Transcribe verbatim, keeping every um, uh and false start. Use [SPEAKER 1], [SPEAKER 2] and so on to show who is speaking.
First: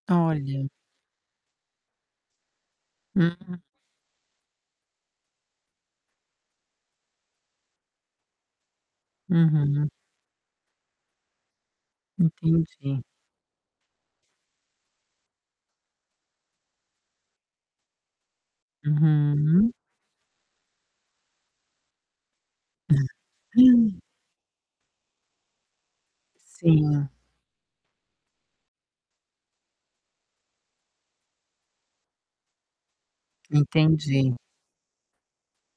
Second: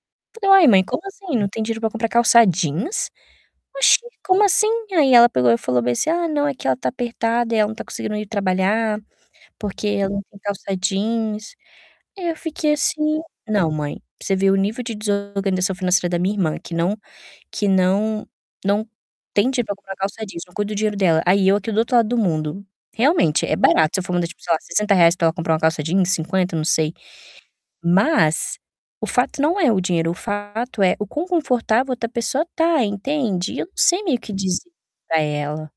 [SPEAKER 1] Falei: "Uai,
[SPEAKER 2] Olha.
[SPEAKER 1] mãe como assim, não tem dinheiro pra comprar calça jeans?
[SPEAKER 2] Uhum.
[SPEAKER 1] Oxe, como assim?" Aí ela pegou e falou bem assim: "Ah, não, é que ela tá apertada e ela não tá conseguindo ir trabalhar, porque
[SPEAKER 2] Uhum.
[SPEAKER 1] ela não tem calça jeans", aí eu fiquei
[SPEAKER 2] Entendi.
[SPEAKER 1] assim, "Não, mãe", pra você ver o nível de desorganização financeira da minha irmã que não que não não tem
[SPEAKER 2] Uhum.
[SPEAKER 1] tipo uma calça jeans, não cuida do dinheiro dela, aí eu aqui do outro lado do mundo. Realmente, é barato, se eu for manda, tipo, sei lá, sessenta reais pra ela comprar uma calça jeans, cinquenta, não sei.
[SPEAKER 2] Sim.
[SPEAKER 1] Mas o fato não é o dinheiro, o fato é o quão confortável a outra pessoa tá, entende? E eu não sei meio que
[SPEAKER 2] Entendi.
[SPEAKER 1] dizer para ela.